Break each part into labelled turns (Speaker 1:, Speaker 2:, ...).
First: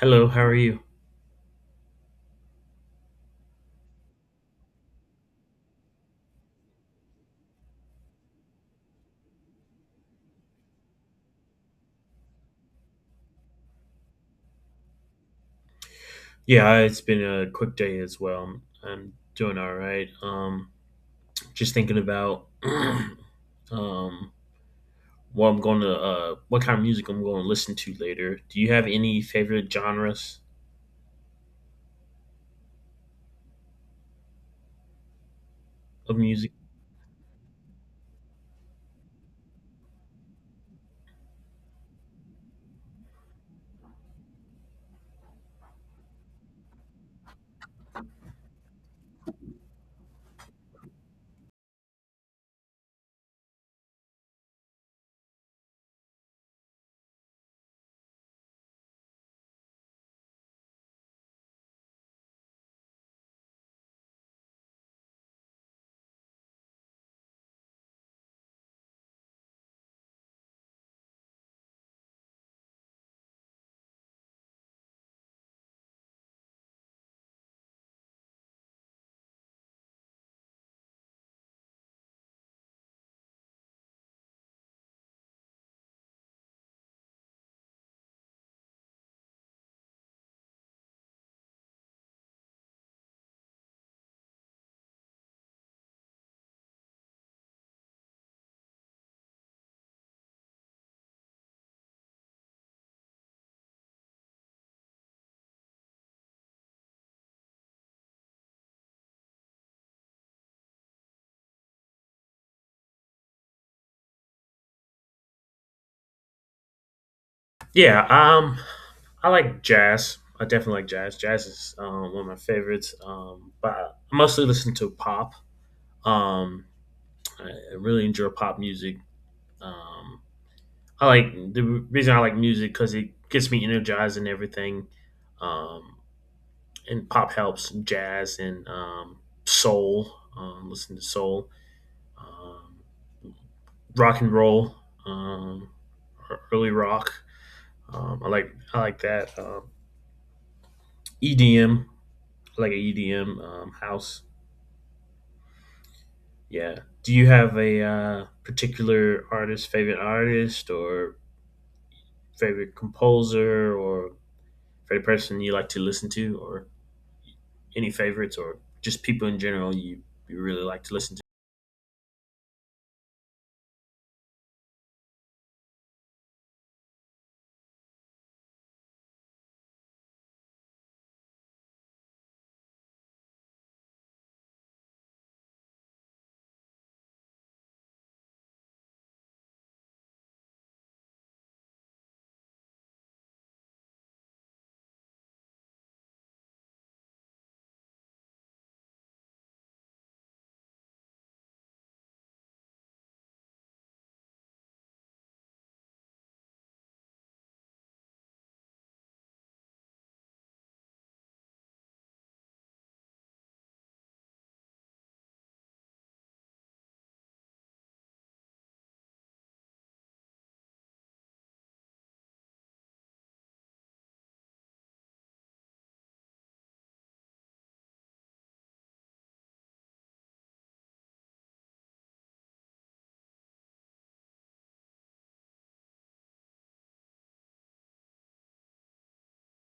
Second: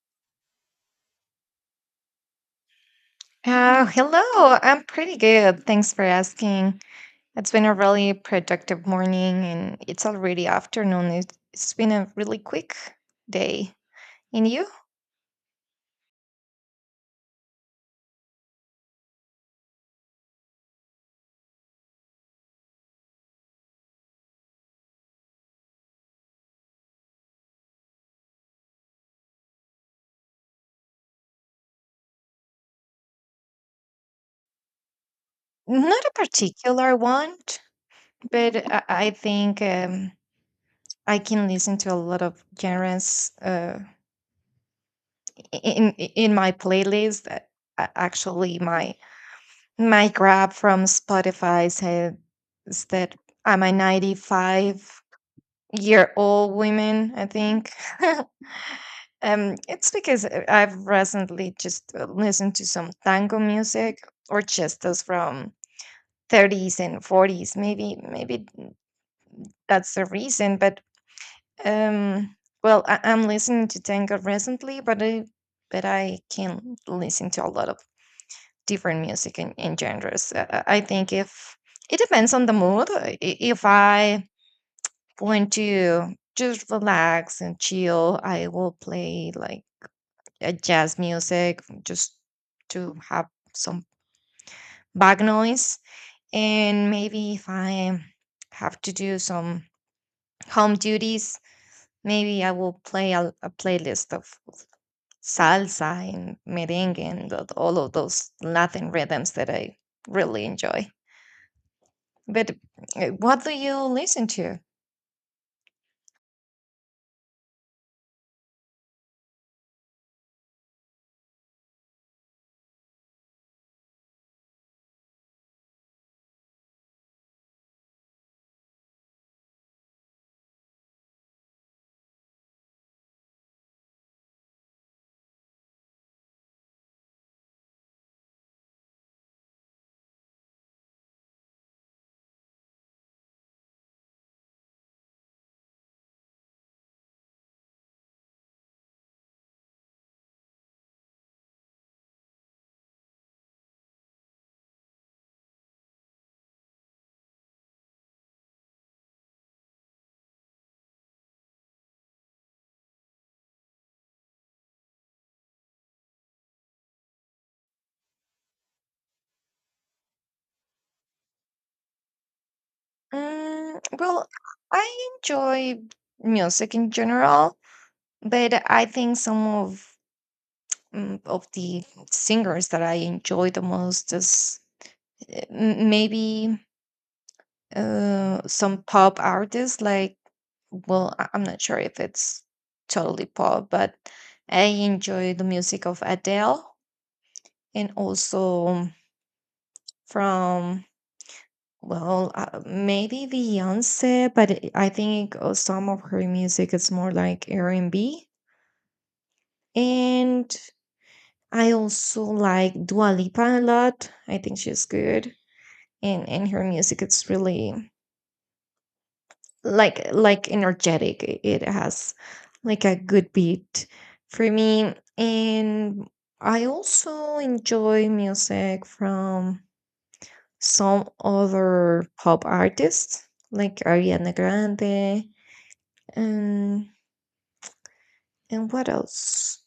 Speaker 1: Hello, how are you?
Speaker 2: Hello, I'm pretty good. Thanks for asking. It's been a really productive morning and it's already afternoon. It's been a really quick day. And you?
Speaker 1: Yeah, it's been a quick day as well. I'm doing all right. Just thinking about what I'm going to what kind of music I'm going to listen to later. Do you have any favorite genres
Speaker 2: Not a
Speaker 1: of music?
Speaker 2: particular one, but I think I can listen to a lot of genres in my playlist. Actually, my grab from Spotify says that I'm a 95. You're all women, I think. It's because I've recently just listened to some tango music, or just those from 30s and 40s. Maybe that's the reason. But um, well, I'm listening to tango recently, but I can listen to a lot of different music and genres. I think if it depends on the mood. If I, when to just relax and chill, I will play like a jazz music just to have some back noise. And maybe if I have to do some home duties, maybe I will play a playlist of salsa and merengue and all of those Latin rhythms that I really enjoy. But what do you listen to?
Speaker 1: Yeah, I like jazz. I definitely like jazz. Jazz is one of my favorites. But I mostly listen to pop. Um, I I really enjoy pop music. Um, I like the reason I like music because it gets me energized and everything. Um, and pop helps and jazz and soul. Listen to soul, um, rock and roll, um, or early rock. I like that EDM. Like a EDM house. Yeah. Do you have a particular artist, favorite artist, or favorite composer, or favorite person you like to listen to, or any favorites or just people in general you really like to listen to?
Speaker 2: Mm, well, I enjoy music in general, but I think some of of the singers that I enjoy the most is maybe some pop artists. Like, well, I'm not sure if it's totally pop, but I enjoy the music of Adele, and also from, well, maybe Beyonce, but I think some of her music is more like R&B. And B. And I also like Dua Lipa a lot. I think she's good, and her music it's really like energetic. It has like a good beat for me. And I also enjoy music from some other pop artists like Ariana Grande. And what else?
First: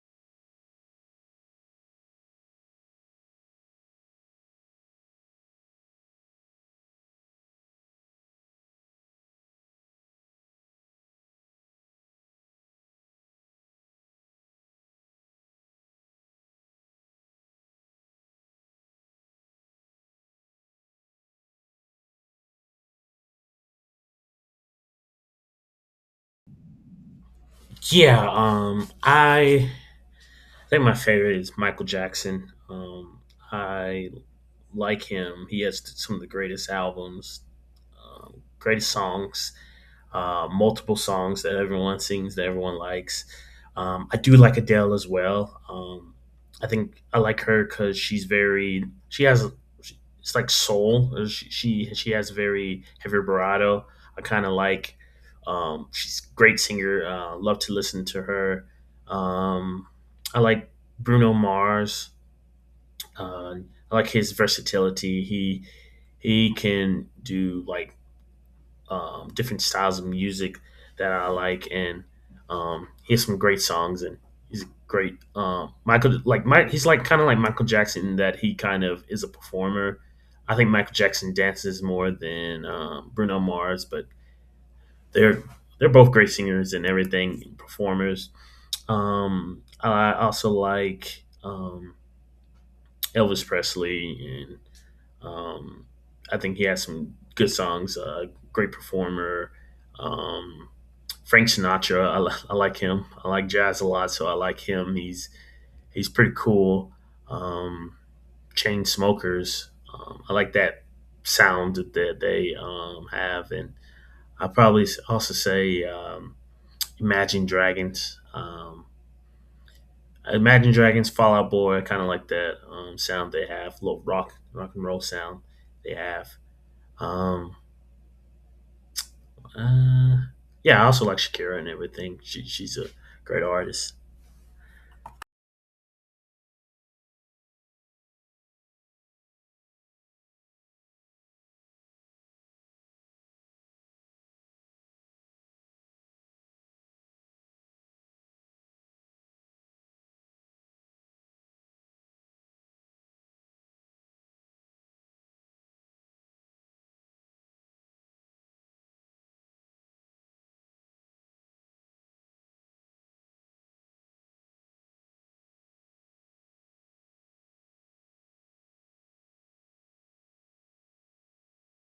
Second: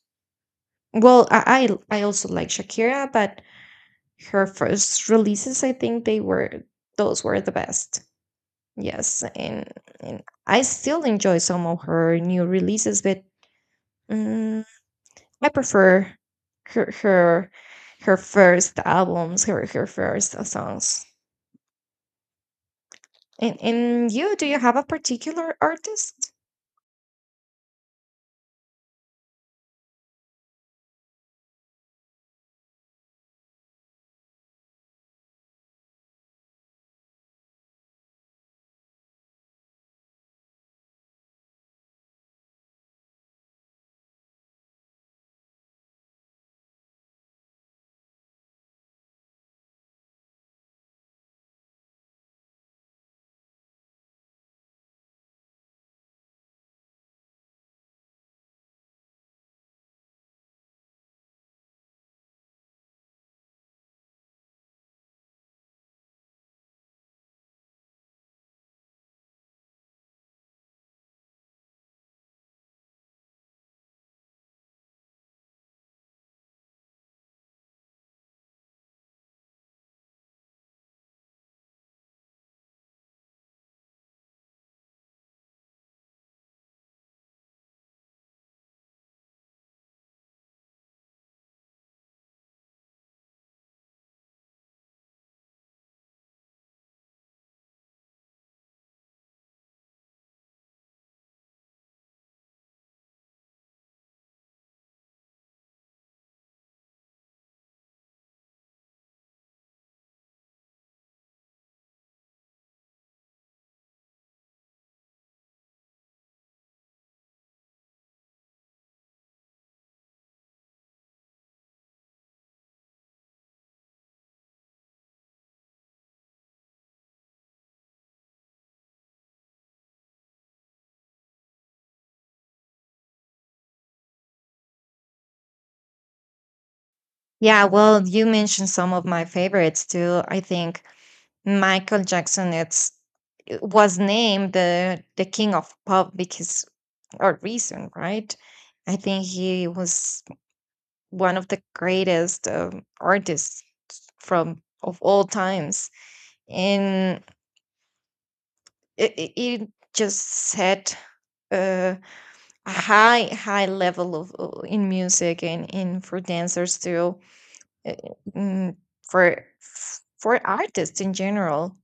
Speaker 2: Well, I also like Shakira, but her first releases, I think they were, those were the best. Yes, and I still enjoy some of her new releases, but mm, I prefer her her her first albums, her first songs. And you, do you have a particular artist?
Speaker 1: Yeah, I think my favorite is Michael Jackson. I like him. He has some of the greatest albums, greatest songs, multiple songs that everyone sings that everyone likes. I do like Adele as well. I think I like her because she has it's like soul. She has very heavy vibrato. I kind of like. She's a great singer. Love to listen to her. Um, I like Bruno Mars. Uh, I like his versatility. He can do like different styles of music that I like, and he has some great songs, and he's great. Michael like Mike, he's like kind of like Michael Jackson in that he kind of is a performer. I think Michael Jackson dances more than Bruno Mars, but they're they're both great singers and everything, and performers. I also like Elvis Presley and Um, I think he has some good songs. Great performer. Um, Frank Sinatra. I like him. I like jazz a lot, so I like him. He's pretty cool. Um, Chain Smokers. I like that sound that they have, and I probably also say Imagine Dragons. Imagine Dragons, Fall Out Boy. I kind of like that sound they have. Little rock, rock and roll sound they have. Um, Uh, yeah, I also like Shakira and everything. She's a great artist.
Speaker 2: Yeah, well, you mentioned some of my favorites too. I think Michael Jackson it's was named the king of pop because, or reason, right? I think he was one of the greatest artists from of all times, and it just set uh, a high level of, in music and in, for dancers too, uh, mm, for artists in general.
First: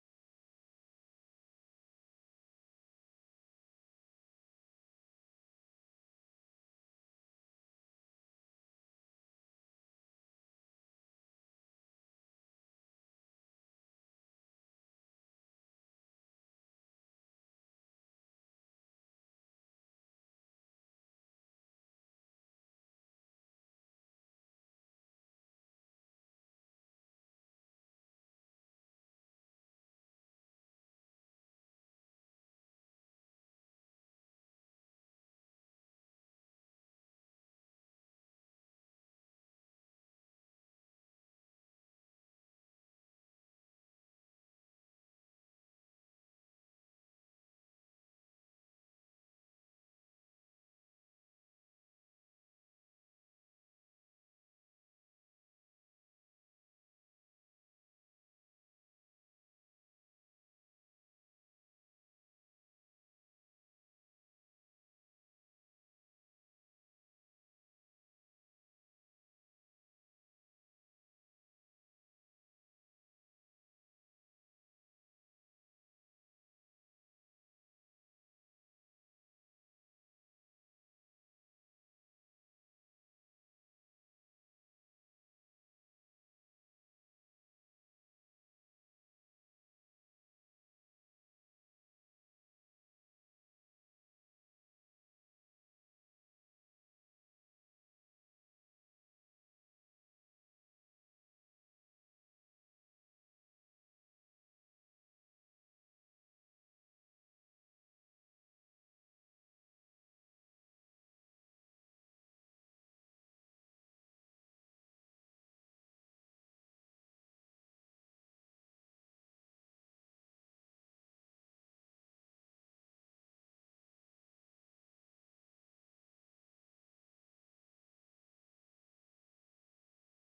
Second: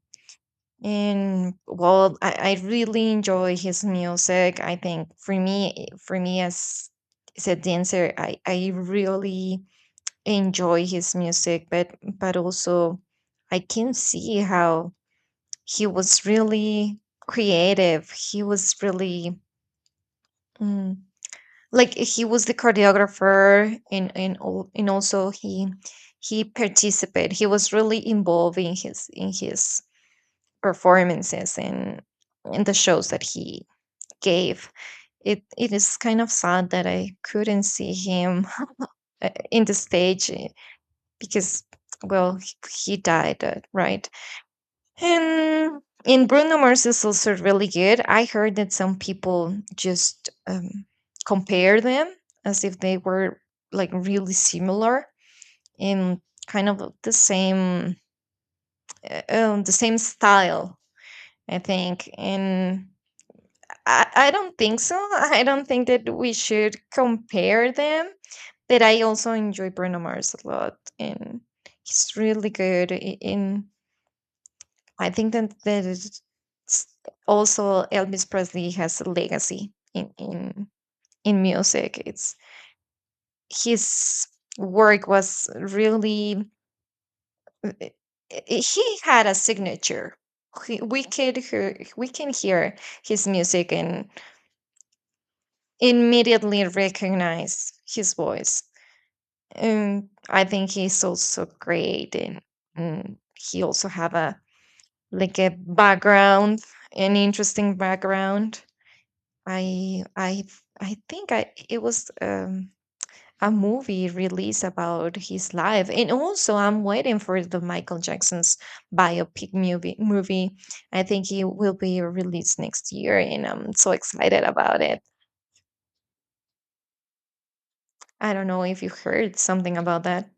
Speaker 2: And well, I really enjoy his music. I think for me, for me as a dancer, I really enjoy his music, but also I can see how he was really creative. He was really mm, like he was the choreographer and and also he participated. He was really involved in his performances and the shows that he gave. It is kind of sad that I couldn't see him in the stage, because well he died, right. And in Bruno Mars is also really good. I heard that some people just compare them as if they were like really similar, in kind of the same, the same style, I think. And I don't think so. I don't think that we should compare them. But I also enjoy Bruno Mars a lot, and he's really good. I- In I think that that is, s- also Elvis Presley has a legacy in music. It's, his work was really, he had a signature. We could hear, we can hear his music and immediately recognize his voice. I think he's also great, and he also have a like a background, an interesting background. I I I think I it was a movie release about his life, and also I'm waiting for the Michael Jackson's biopic movie. I think it will be released next year, and I'm so excited about it. I don't know if you heard something about that.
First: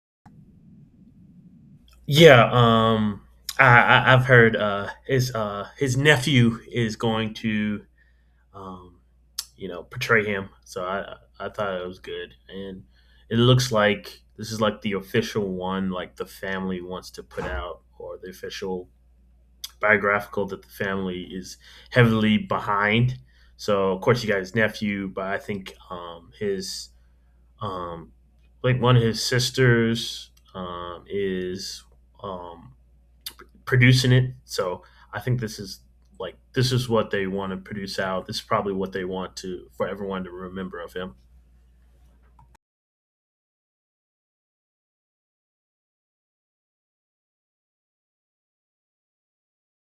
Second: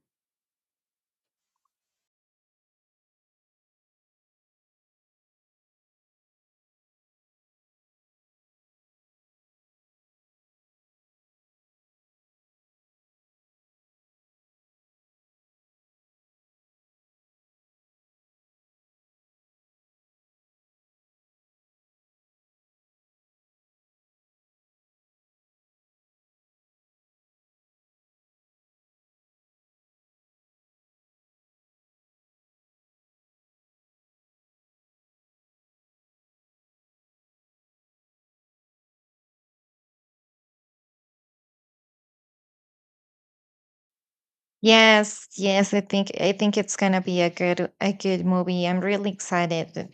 Speaker 1: Yeah, I've heard his nephew is going to um you know portray him, so I thought it was good, and it looks like this is like the official one like the family wants to put out or the official biographical that the family is heavily behind. So of course you got his nephew, but I think his Um, like one of his sisters is um, producing it, so I think this is like this is what they want to produce out. This is probably what they want to for everyone to remember of him.
Speaker 2: Yes, yes, I think it's gonna be a good movie. I'm really excited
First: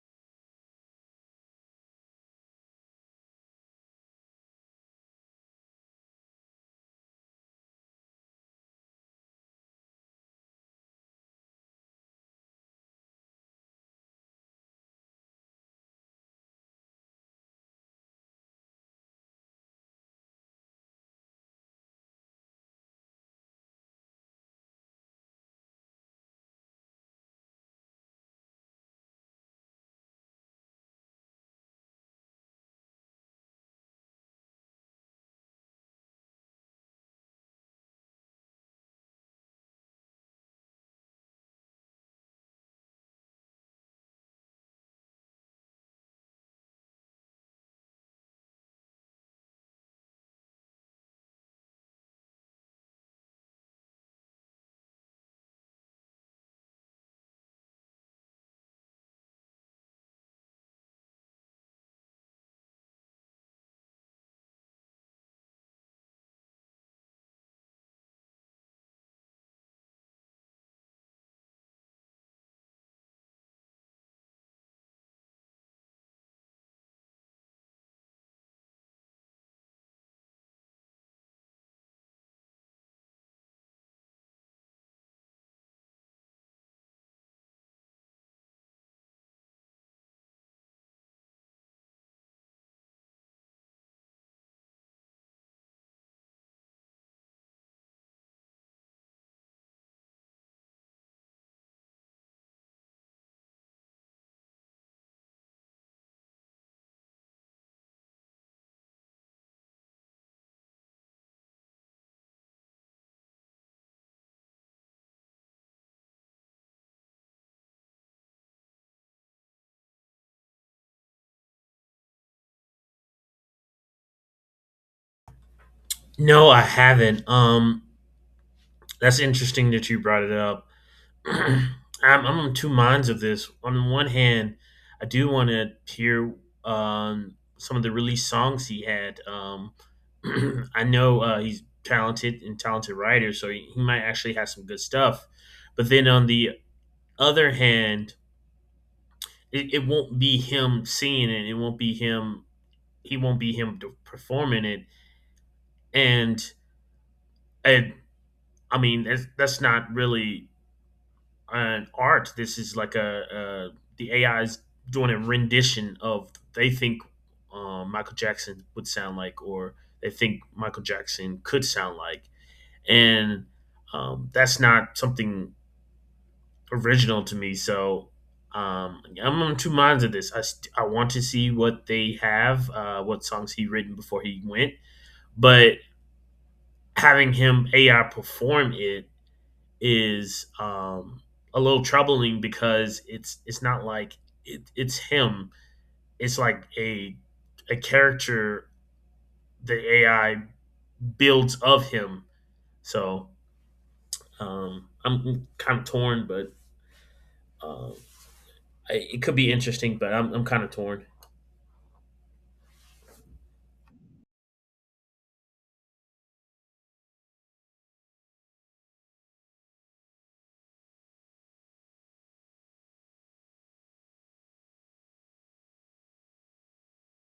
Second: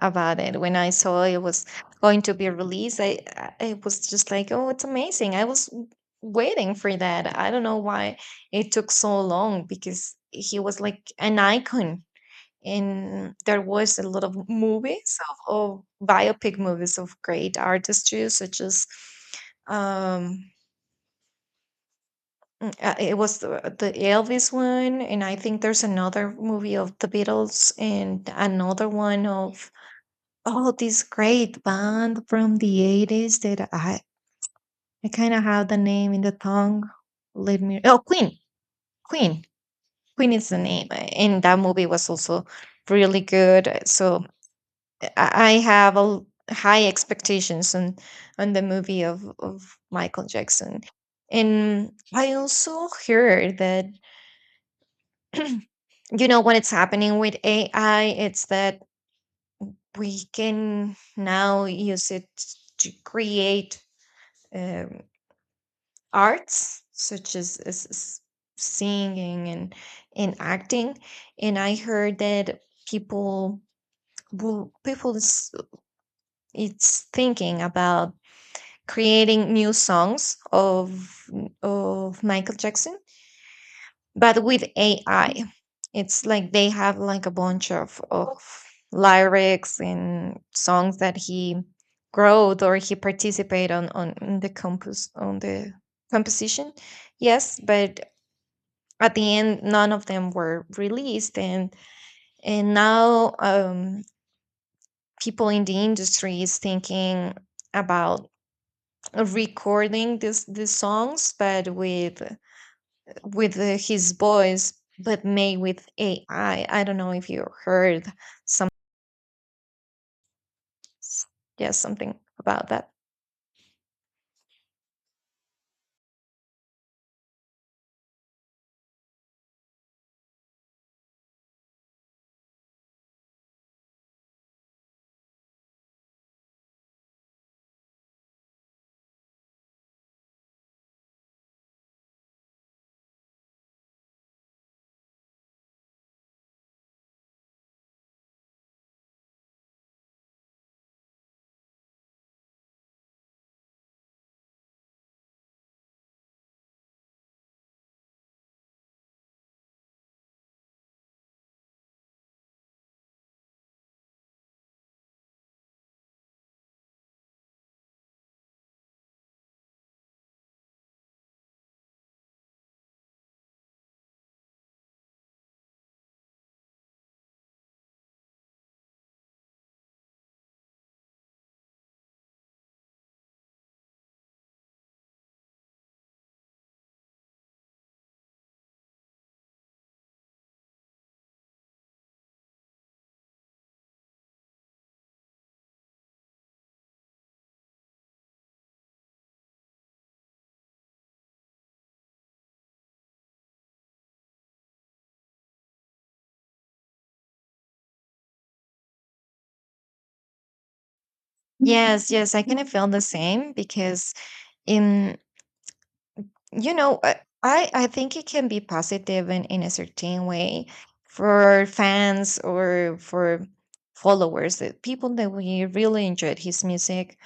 Speaker 2: about it. When I saw it was going to be released, I was just like, oh, it's amazing. I was waiting for that. I don't know why it took so long because he was like an icon, and there was a lot of movies of biopic movies of great artists too, such as um it was the Elvis one, and I think there's another movie of the Beatles and another one of, oh, this great band from the 80s that I kind of have the name in the tongue. Let me, oh, Queen. Queen. Queen is the name. And that movie was also really good. So I have high expectations on the movie of Michael Jackson. And I also heard that you know what is happening with AI? It's that we can now use it to create um, arts such as, as singing and acting. And I heard that people, will people is, it's thinking about creating new songs of Michael Jackson but with AI, it's like they have like a bunch of lyrics and songs that he wrote, or he participate on, in the compos on the composition. Yes, but at the end, none of them were released, and now people in the industry is thinking about recording this these songs, but with his voice, but made with AI. I don't know if you heard some, yes, something about that.
Speaker 1: No, I haven't. That's interesting that you brought it up. I'm, I'm on two minds of this. On the one hand, I do want to hear some of the released songs he had. I know he's talented and talented writer, so he might actually have some good stuff. But then on the other hand, it won't be him singing it. It won't be him. He won't be him performing it. And I, I mean, that's not really an art. This is like a the AI is doing a rendition of they think Michael Jackson would sound like, or they think Michael Jackson could sound like, and that's not something original to me. So yeah, I'm on two minds of this. I want to see what they have, what songs he written before he went, but having him AI perform it is a little troubling because it's not like it's him. It's like a character the AI builds of him. So I'm kind of torn, but uh, it could be interesting. But I'm kind of torn.
Speaker 2: Yes, yes, I kind of feel the same because, in, you know, I think it can be positive in a certain way for fans or for followers, the people that we really enjoyed his music.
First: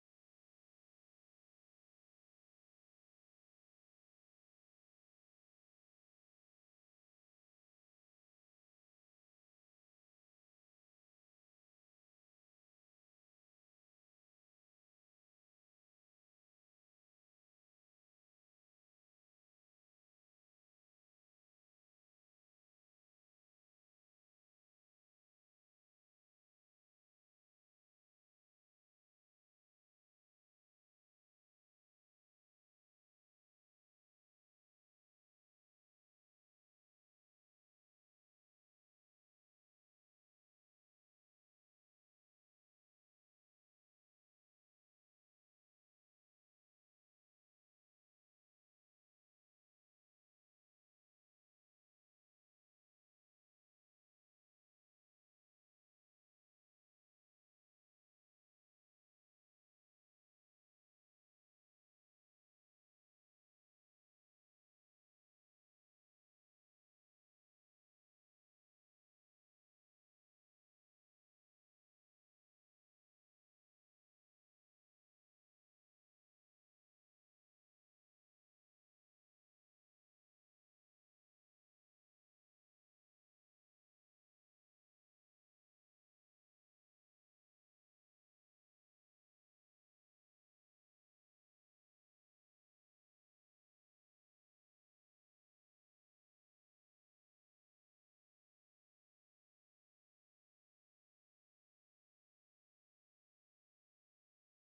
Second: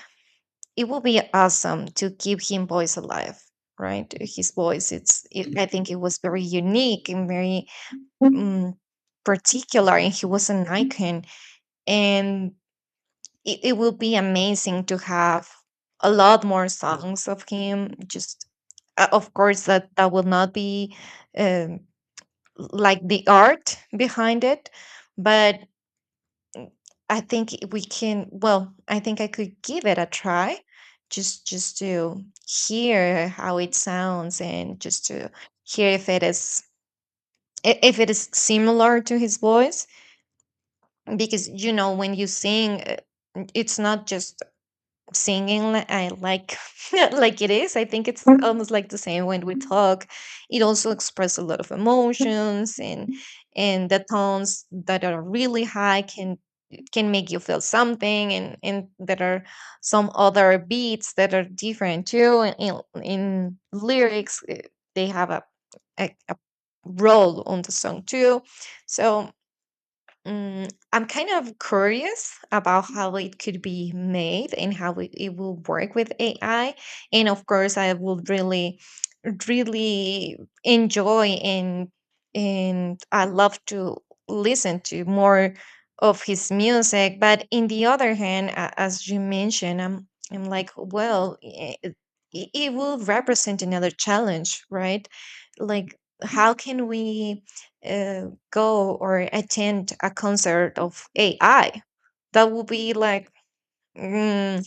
Speaker 2: It will be awesome to keep him voice alive, right? His voice, I think it was very unique and very particular, and he was an icon, and it will be amazing to have a lot more songs of him. Just, of course that that will not be, um, like the art behind it, but I think I could give it a try, just to hear how it sounds and just to hear if it is, if it is similar to his voice. Because you know, when you sing, it's not just singing I like like it is. I think it's almost like the same when we talk. It also expresses a lot of emotions, and the tones that are really high can make you feel something, and there are some other beats that are different too. And in lyrics, they have a role on the song too. So, I'm kind of curious about how it could be made and how it will work with AI. And of course, I would really really enjoy, and I love to listen to more of his music. But in the other hand, as you mentioned, I'm like, well, it will represent another challenge, right? Like, how can we go or attend a concert of AI? That would be like, mm,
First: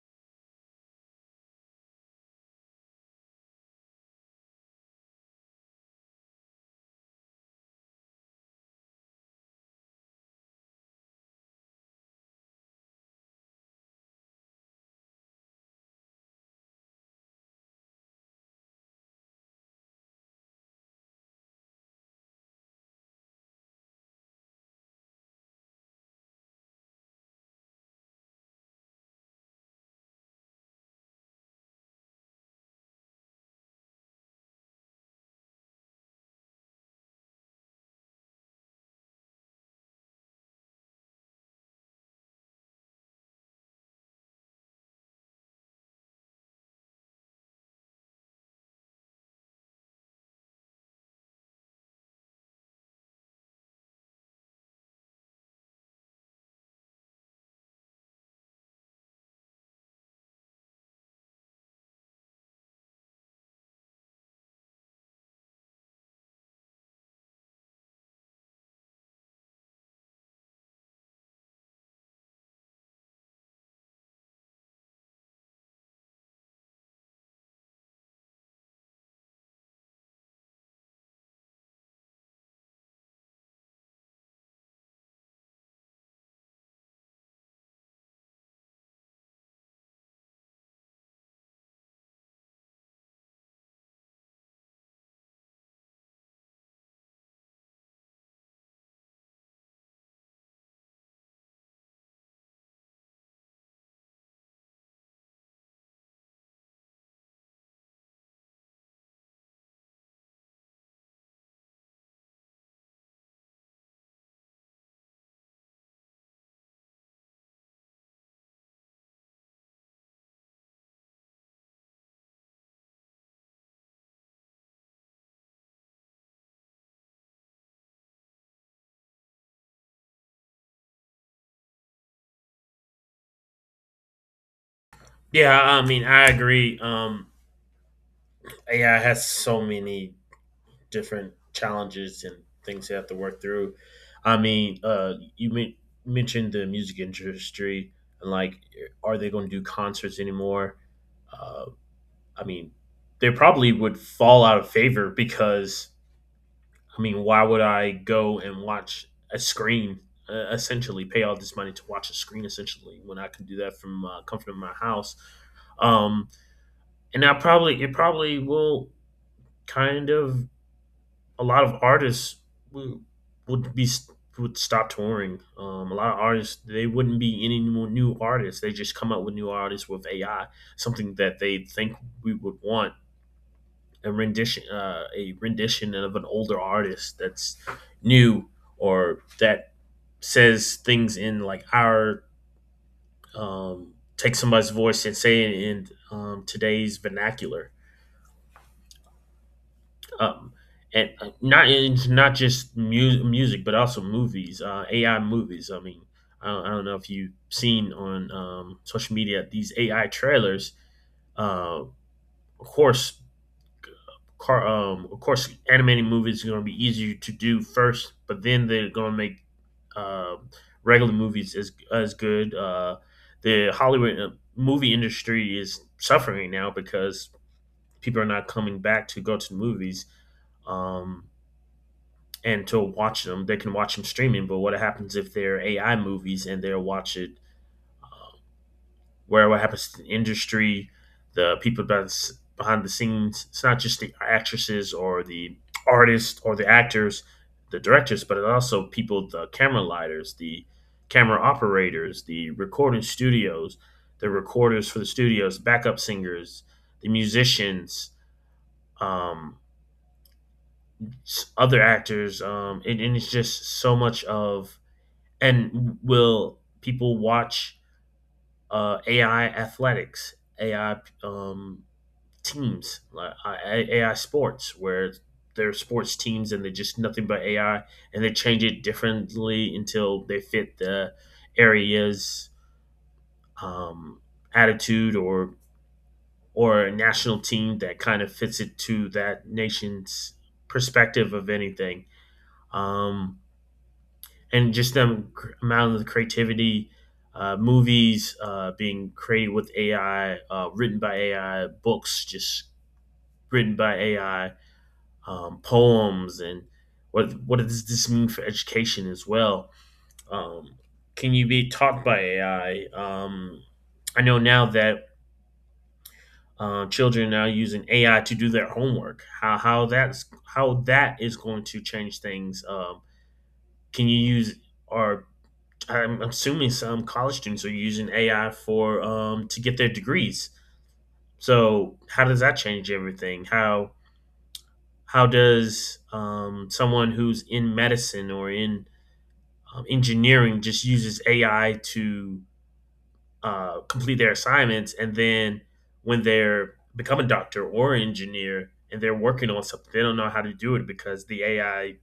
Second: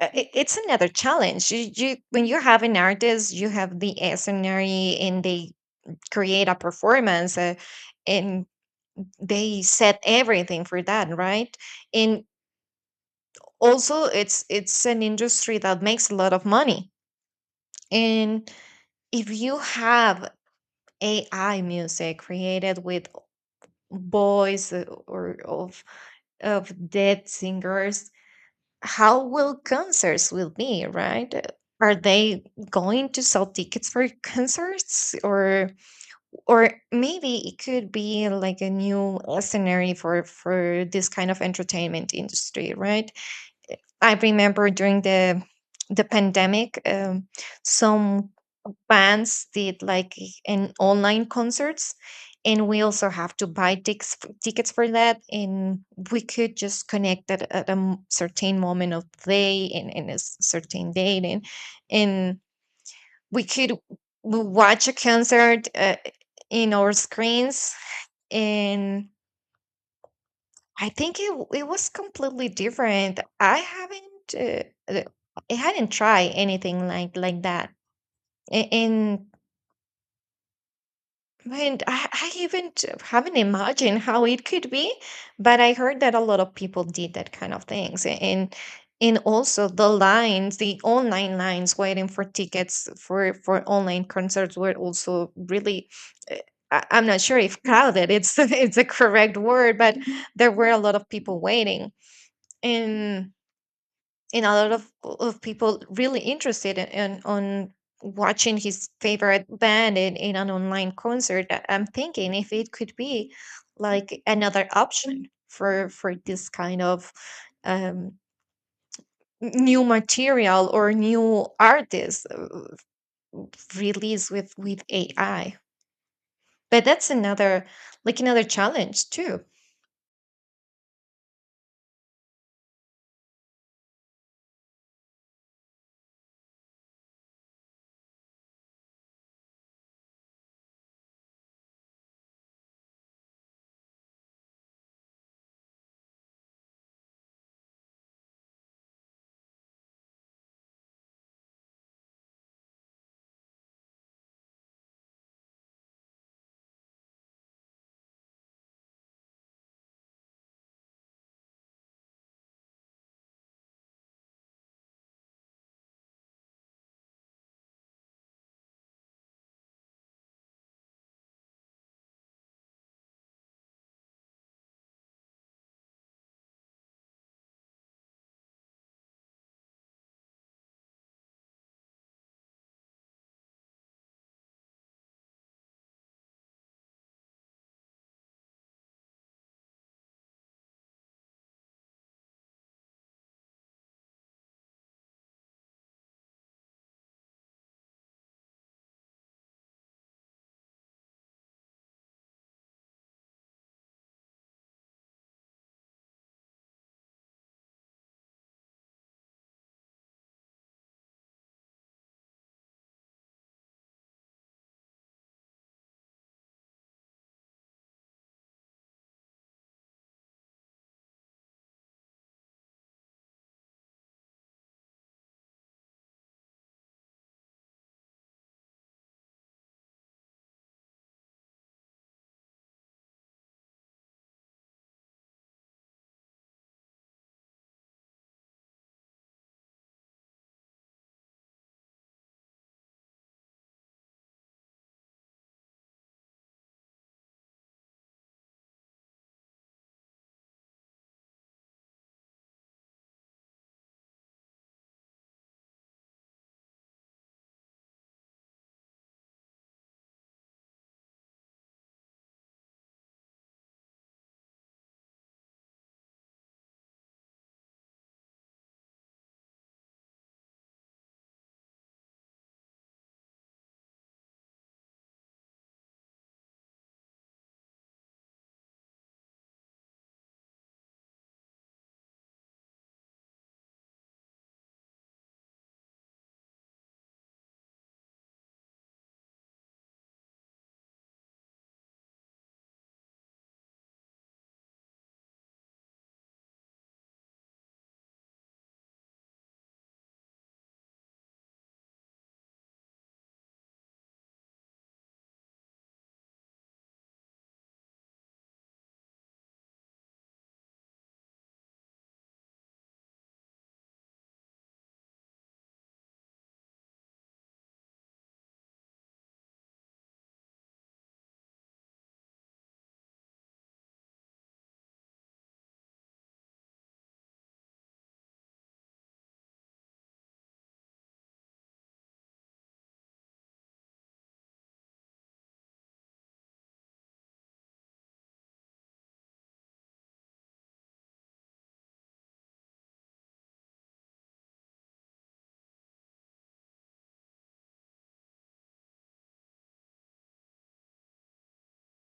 Speaker 2: it's another challenge. You when you have an artist, you have the scenery, and they create a performance, and they set everything for that, right? And also, it's an industry that makes a lot of money. And if you have AI music created with voice, or of dead singers, how will concerts will be, right? Are they going to sell tickets for concerts, or maybe it could be like a new scenario for this kind of entertainment industry, right? I remember during the pandemic, some bands did like an online concerts, and we also have to buy tickets, for that. And we could just connect at a certain moment of the day, and a certain date, and and we could watch a concert in our screens. And I think it was completely different. I haven't, uh, uh, I hadn't tried anything like that. A- and And I haven't imagined how it could be, but I heard that a lot of people did that kind of things, and also the lines, the online lines waiting for tickets for online concerts were also really, uh, I, I'm not sure if crowded it's it's the correct word, but there were a lot of people waiting, and and a lot of people really interested in on watching his favorite band in an online concert. I'm thinking if it could be like another option for this kind of um new material or new artists released with AI, but that's another, like another challenge too.
Speaker 1: Yeah, I mean I agree. AI has so many different challenges and things they have to work through. I mean, mentioned the music industry and like, are they going to do concerts anymore? Uh, I mean, they probably would fall out of favor because I mean, why would I go and watch a screen? Essentially, pay all this money to watch a screen. Essentially, when I can do that from comfort of my house, um, and I probably it probably will kind of a lot of artists would, would be would stop touring. A lot of artists they wouldn't be any more new artists. They just come up with new artists with AI, something that they think we would want a rendition of an older artist that's new or that says things in like our take somebody's voice and say it in today's vernacular um, and not it's not just music, but also movies, AI movies. I mean, I don't know if you've seen on social media these AI trailers. Uh, of course, of course, animating movies are going to be easier to do first, but then they're going to make uh, regular movies as good. The Hollywood movie industry is suffering right now because people are not coming back to go to the movies. Um, and to watch them. They can watch them streaming, but what happens if they're AI movies and they'll watch it? Where what happens to the industry, the people that's behind the scenes? It's not just the actresses or the artists or the actors, the directors, but it also people, the camera lighters, the camera operators, the recording studios, the recorders for the studios, backup singers, the musicians, um, other actors, and it's just so much of And will people watch AI athletics, AI um, teams, like AI sports, where there are sports teams and they're just nothing but AI, and they change it differently until they fit the area's um, attitude or a national team that kind of fits it to that nation's perspective of anything. Um, and just them amount of creativity, movies being created with AI, written by AI, books just written by AI, poems, and what does this mean for education as well? Um, can you be taught by AI? I know now that children are now using AI to do their homework. How that's how that is going to change things. Can you use or I'm assuming some college students are using AI for to get their degrees. So how does that change everything? How does someone who's in medicine or in engineering just uses AI to complete their assignments, and then when they're become a doctor or engineer and they're working on something, they don't know how to do it because the AI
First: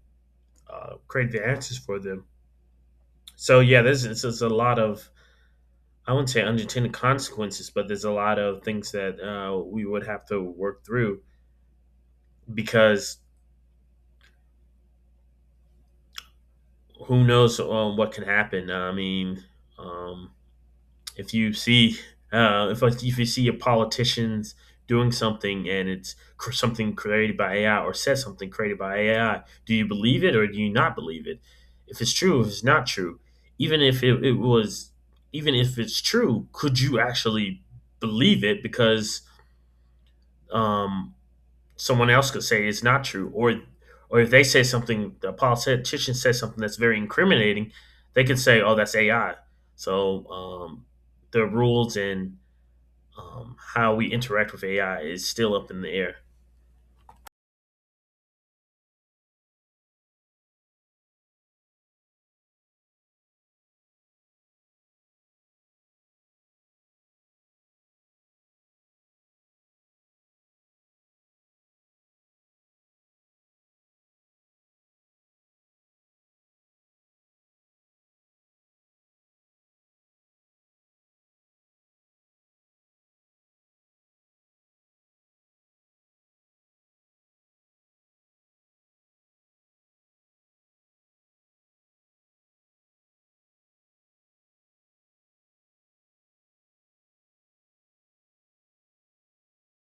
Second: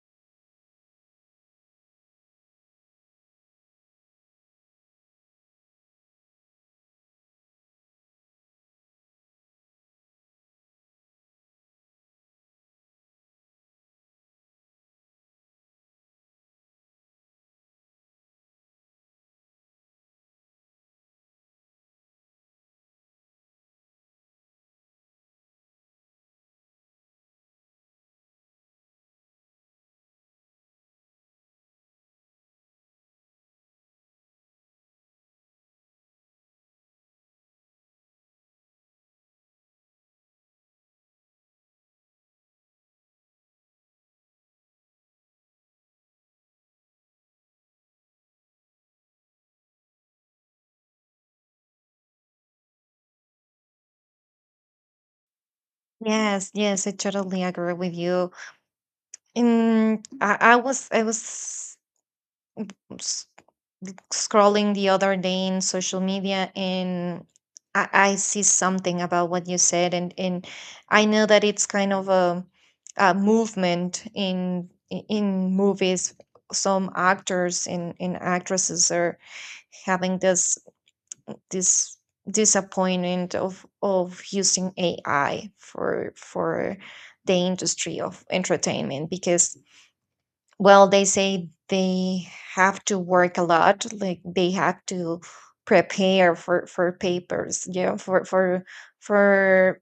Speaker 1: created the answers for them. So yeah, this is a lot of I wouldn't say unintended consequences, but there's a lot of things that we would have to work through because who knows what can happen. I mean, um, if you see if you see a politicians doing something and it's something created by AI or says something created by AI, do you believe it or do you not believe it? If it's true, if it's not true, even if it was, even if it's true, could you actually believe it? Because um, someone else could say it's not true, or if they say something, the politician says something that's very incriminating, they can say, "Oh, that's AI." So the rules and how we interact with AI is still up in the air.
Speaker 2: Yes, yes, I totally agree with you. And I was scrolling the other day in social media, and I see something about what you said, and I know that it's kind of a movement in movies. Some actors and actresses are having this disappointment of using AI for the industry of entertainment because, well, they say they have to work a lot, like they have to prepare for papers, you know, for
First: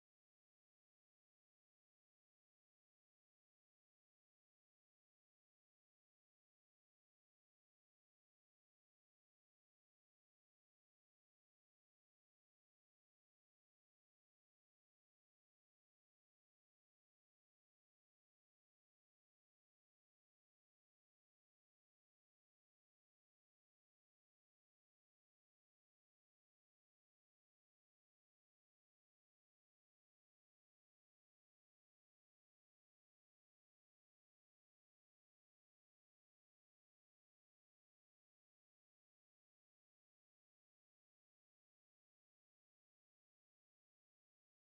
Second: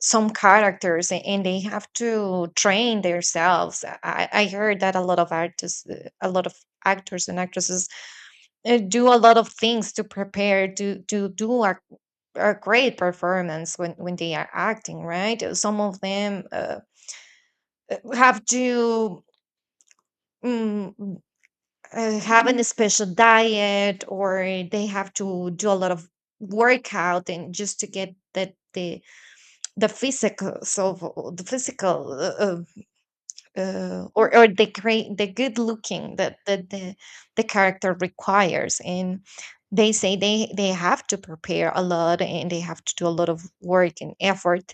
Speaker 2: some characters, and they have to train themselves. I heard that a lot of artists, a lot of actors and actresses do a lot of things to prepare to do a great performance when they are acting, right? Some of them have to. mm, having a special diet, or they have to do a lot of workout and just to get that the physical, so the physical or the great, the good looking that that the character requires. And they say they have to prepare a lot and they have to do a lot of work and effort.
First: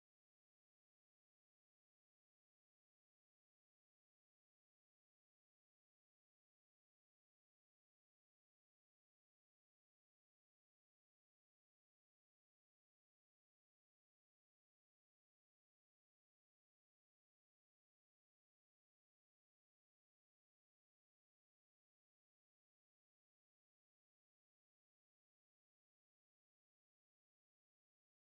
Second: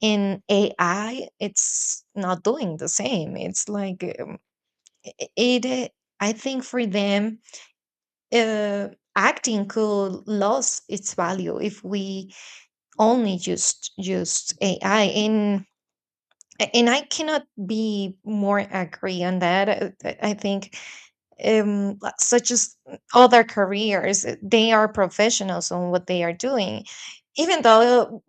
Speaker 2: In ai, it's not doing the same. It's like, I- it I think for them, uh, acting could lose its value if we only just used AI. And I cannot be more agree on that. I think, such as other careers, they are professionals on what they are doing, even though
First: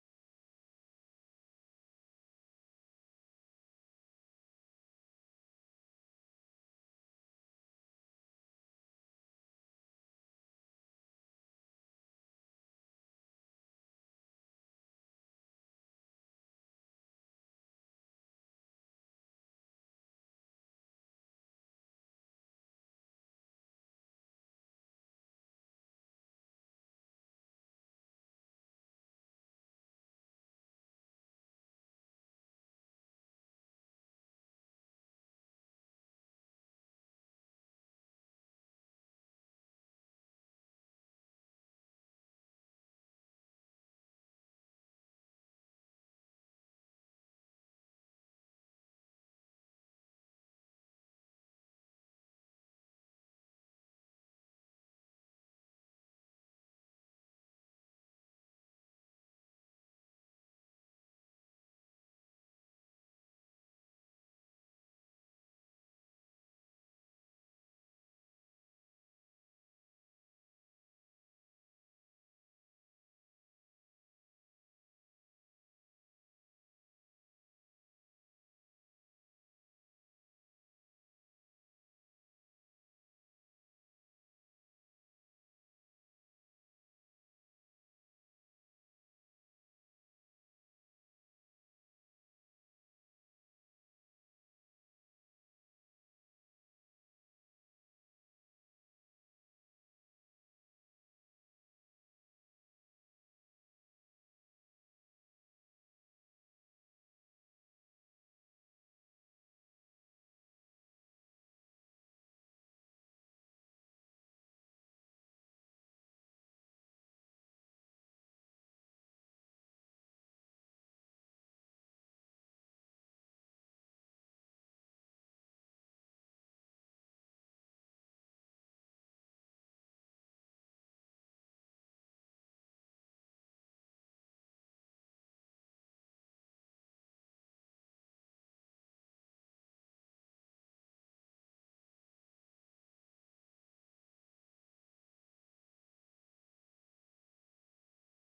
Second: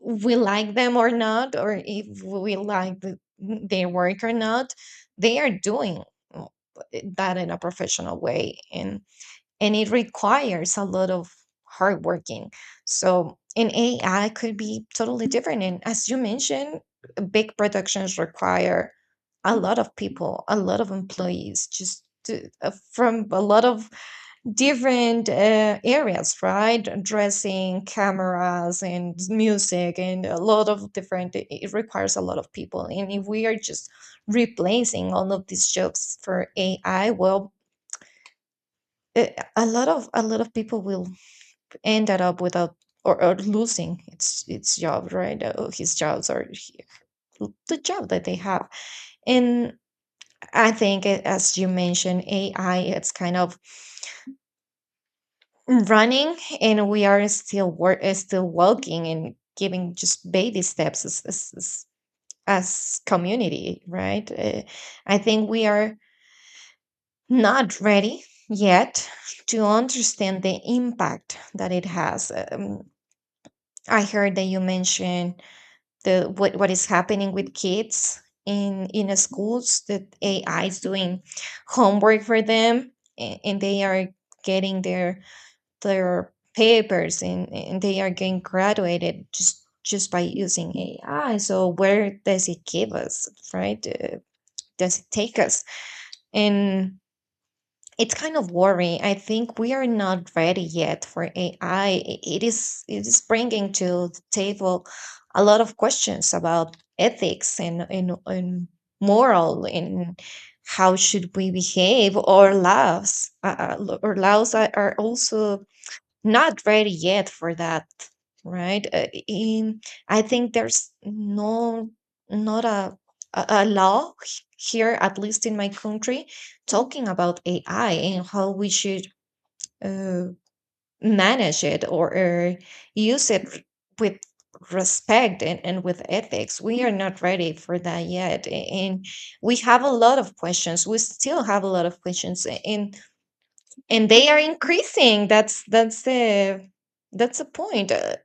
Speaker 2: we like them or not, or if we like their work or not, they are doing uh, that in a professional way, and it requires a lot of hard working. So in AI could be totally different. And as you mentioned, big productions require a lot of people, a lot of employees, just to, from a lot of different areas, right? Dressing, cameras, and music, and a lot of different. It requires a lot of people, and if we are just replacing all of these jobs for AI, well, uh, a lot of people will ended up without, or losing its job, right? Oh, his jobs, or the job that they have. And I think, as you mentioned, AI, it's kind of running, and we are still work still walking and giving just baby steps as as community, right? I think we are not ready yet to understand the impact that it has. I heard that you mentioned the what is happening with kids in schools, that AI is doing homework for them, and they are getting their papers, and they are getting graduated just by using AI. So where does it give us, right? Does it take us? And it's kind of worrying. I think we are not ready yet for AI. It is bringing to the table a lot of questions about ethics, and and moral, and how should we behave, or laws. Our laws are also not ready yet for that, right? In I think there's no, not a law here, at least in my country, talking about AI and how we should, uh, manage it, or use it with respect, and with ethics. We are not ready for that yet. And we have a lot of questions. We still have a lot of questions. And they are increasing. That's that's the point.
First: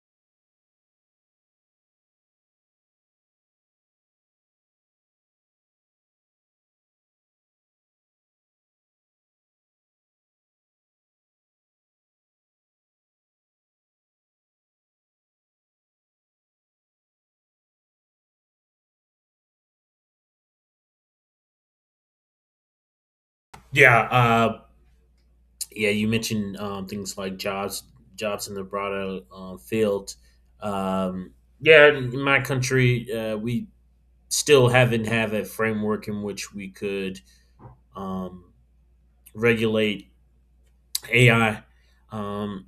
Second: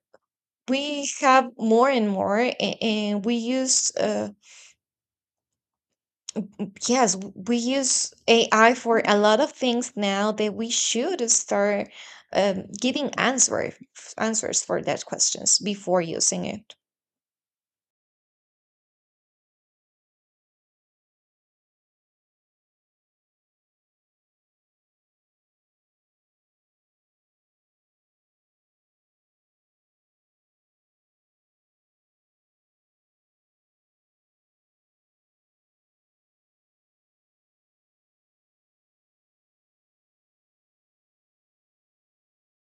Speaker 2: We have more and more. And we use, yes, we use AI for a lot of things now, that we should start, giving answers for that questions before using it.
Speaker 1: Yeah, uh, yeah. You mentioned things like jobs, jobs in the broader field. Um, yeah, in my country, we still haven't have a framework in which we could um, regulate AI. Um,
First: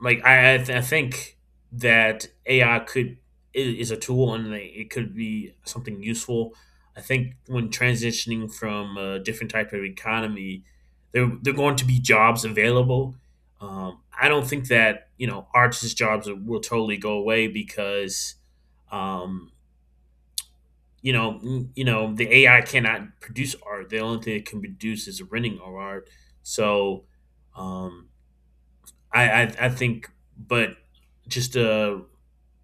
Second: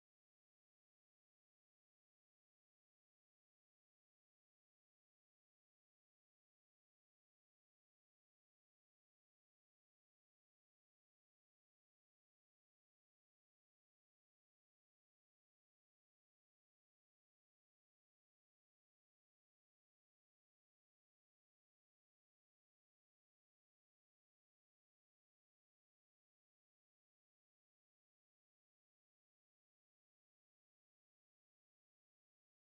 Speaker 1: like I think that AI could is a tool and it could be something useful. I think when transitioning from a different type of economy, there are going to be jobs available. I don't think that you know artists' jobs will totally go away because um, you know you know the AI cannot produce art. The only thing it can produce is renting of art. So um, I think, but just a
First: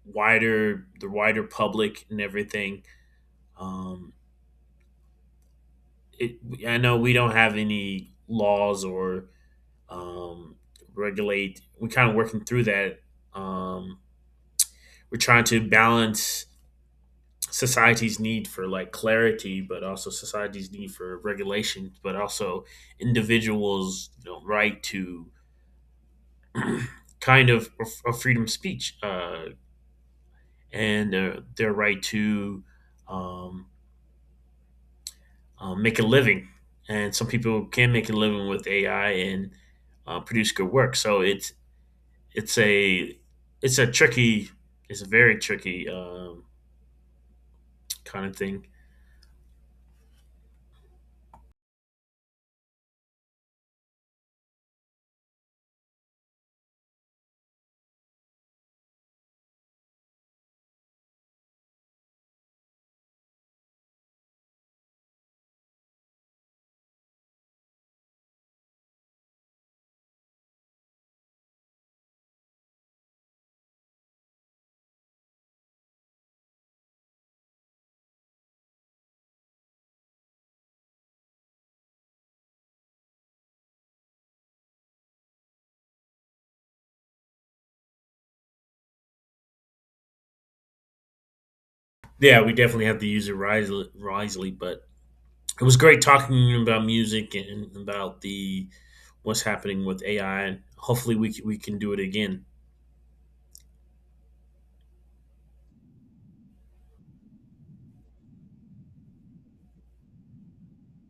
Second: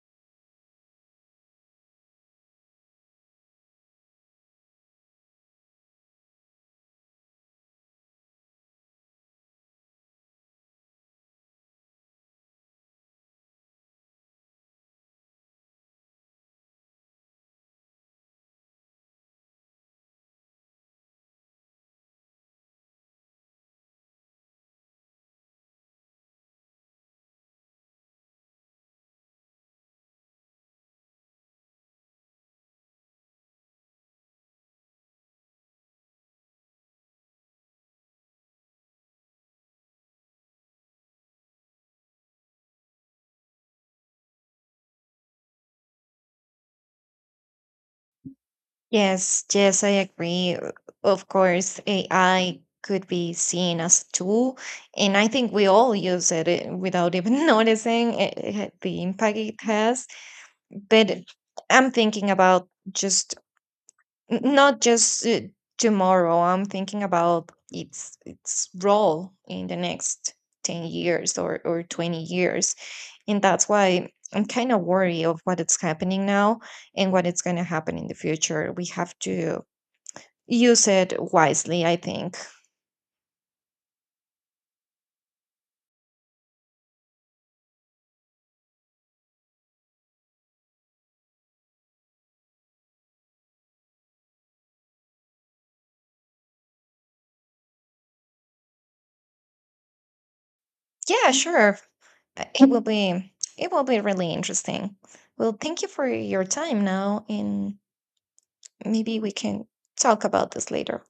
Speaker 1: wider the wider public and everything. Um, it, I know we don't have any laws or um, regulate. We're kind of working through that. Um, we're trying to balance society's need for like clarity, but also society's need for regulation, but also individuals' you know, right to kind of a freedom of speech. And their right to um, make a living. And some people can make a living with AI and produce good work. So it's a it's a tricky it's a very tricky kind of thing.
Speaker 2: Yes, yes, I agree. Of course, AI could be seen as a tool, and I think we all use it, without even noticing it, the impact it has. But I'm thinking about just, not just, tomorrow. I'm thinking about its role in the next 10 years, or 20 years, and that's why I'm kind of worried of what it's happening now and what it's going to happen in the future. We have to use it wisely, I think.
Speaker 1: Yeah, we definitely have to use it wisely, wisely. But it was great talking about music and about the what's happening with AI. Hopefully,
Speaker 2: Yeah,
Speaker 1: we can
Speaker 2: sure.
Speaker 1: do it again.
Speaker 2: It will be, really interesting. Well, thank you for your time now, and maybe we can talk about this later.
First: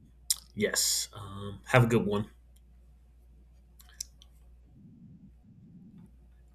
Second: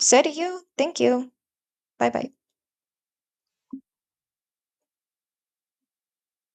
Speaker 2: So do you. Thank
Speaker 1: Yes.
Speaker 2: you.
Speaker 1: Have a good
Speaker 2: Bye
Speaker 1: one.
Speaker 2: bye.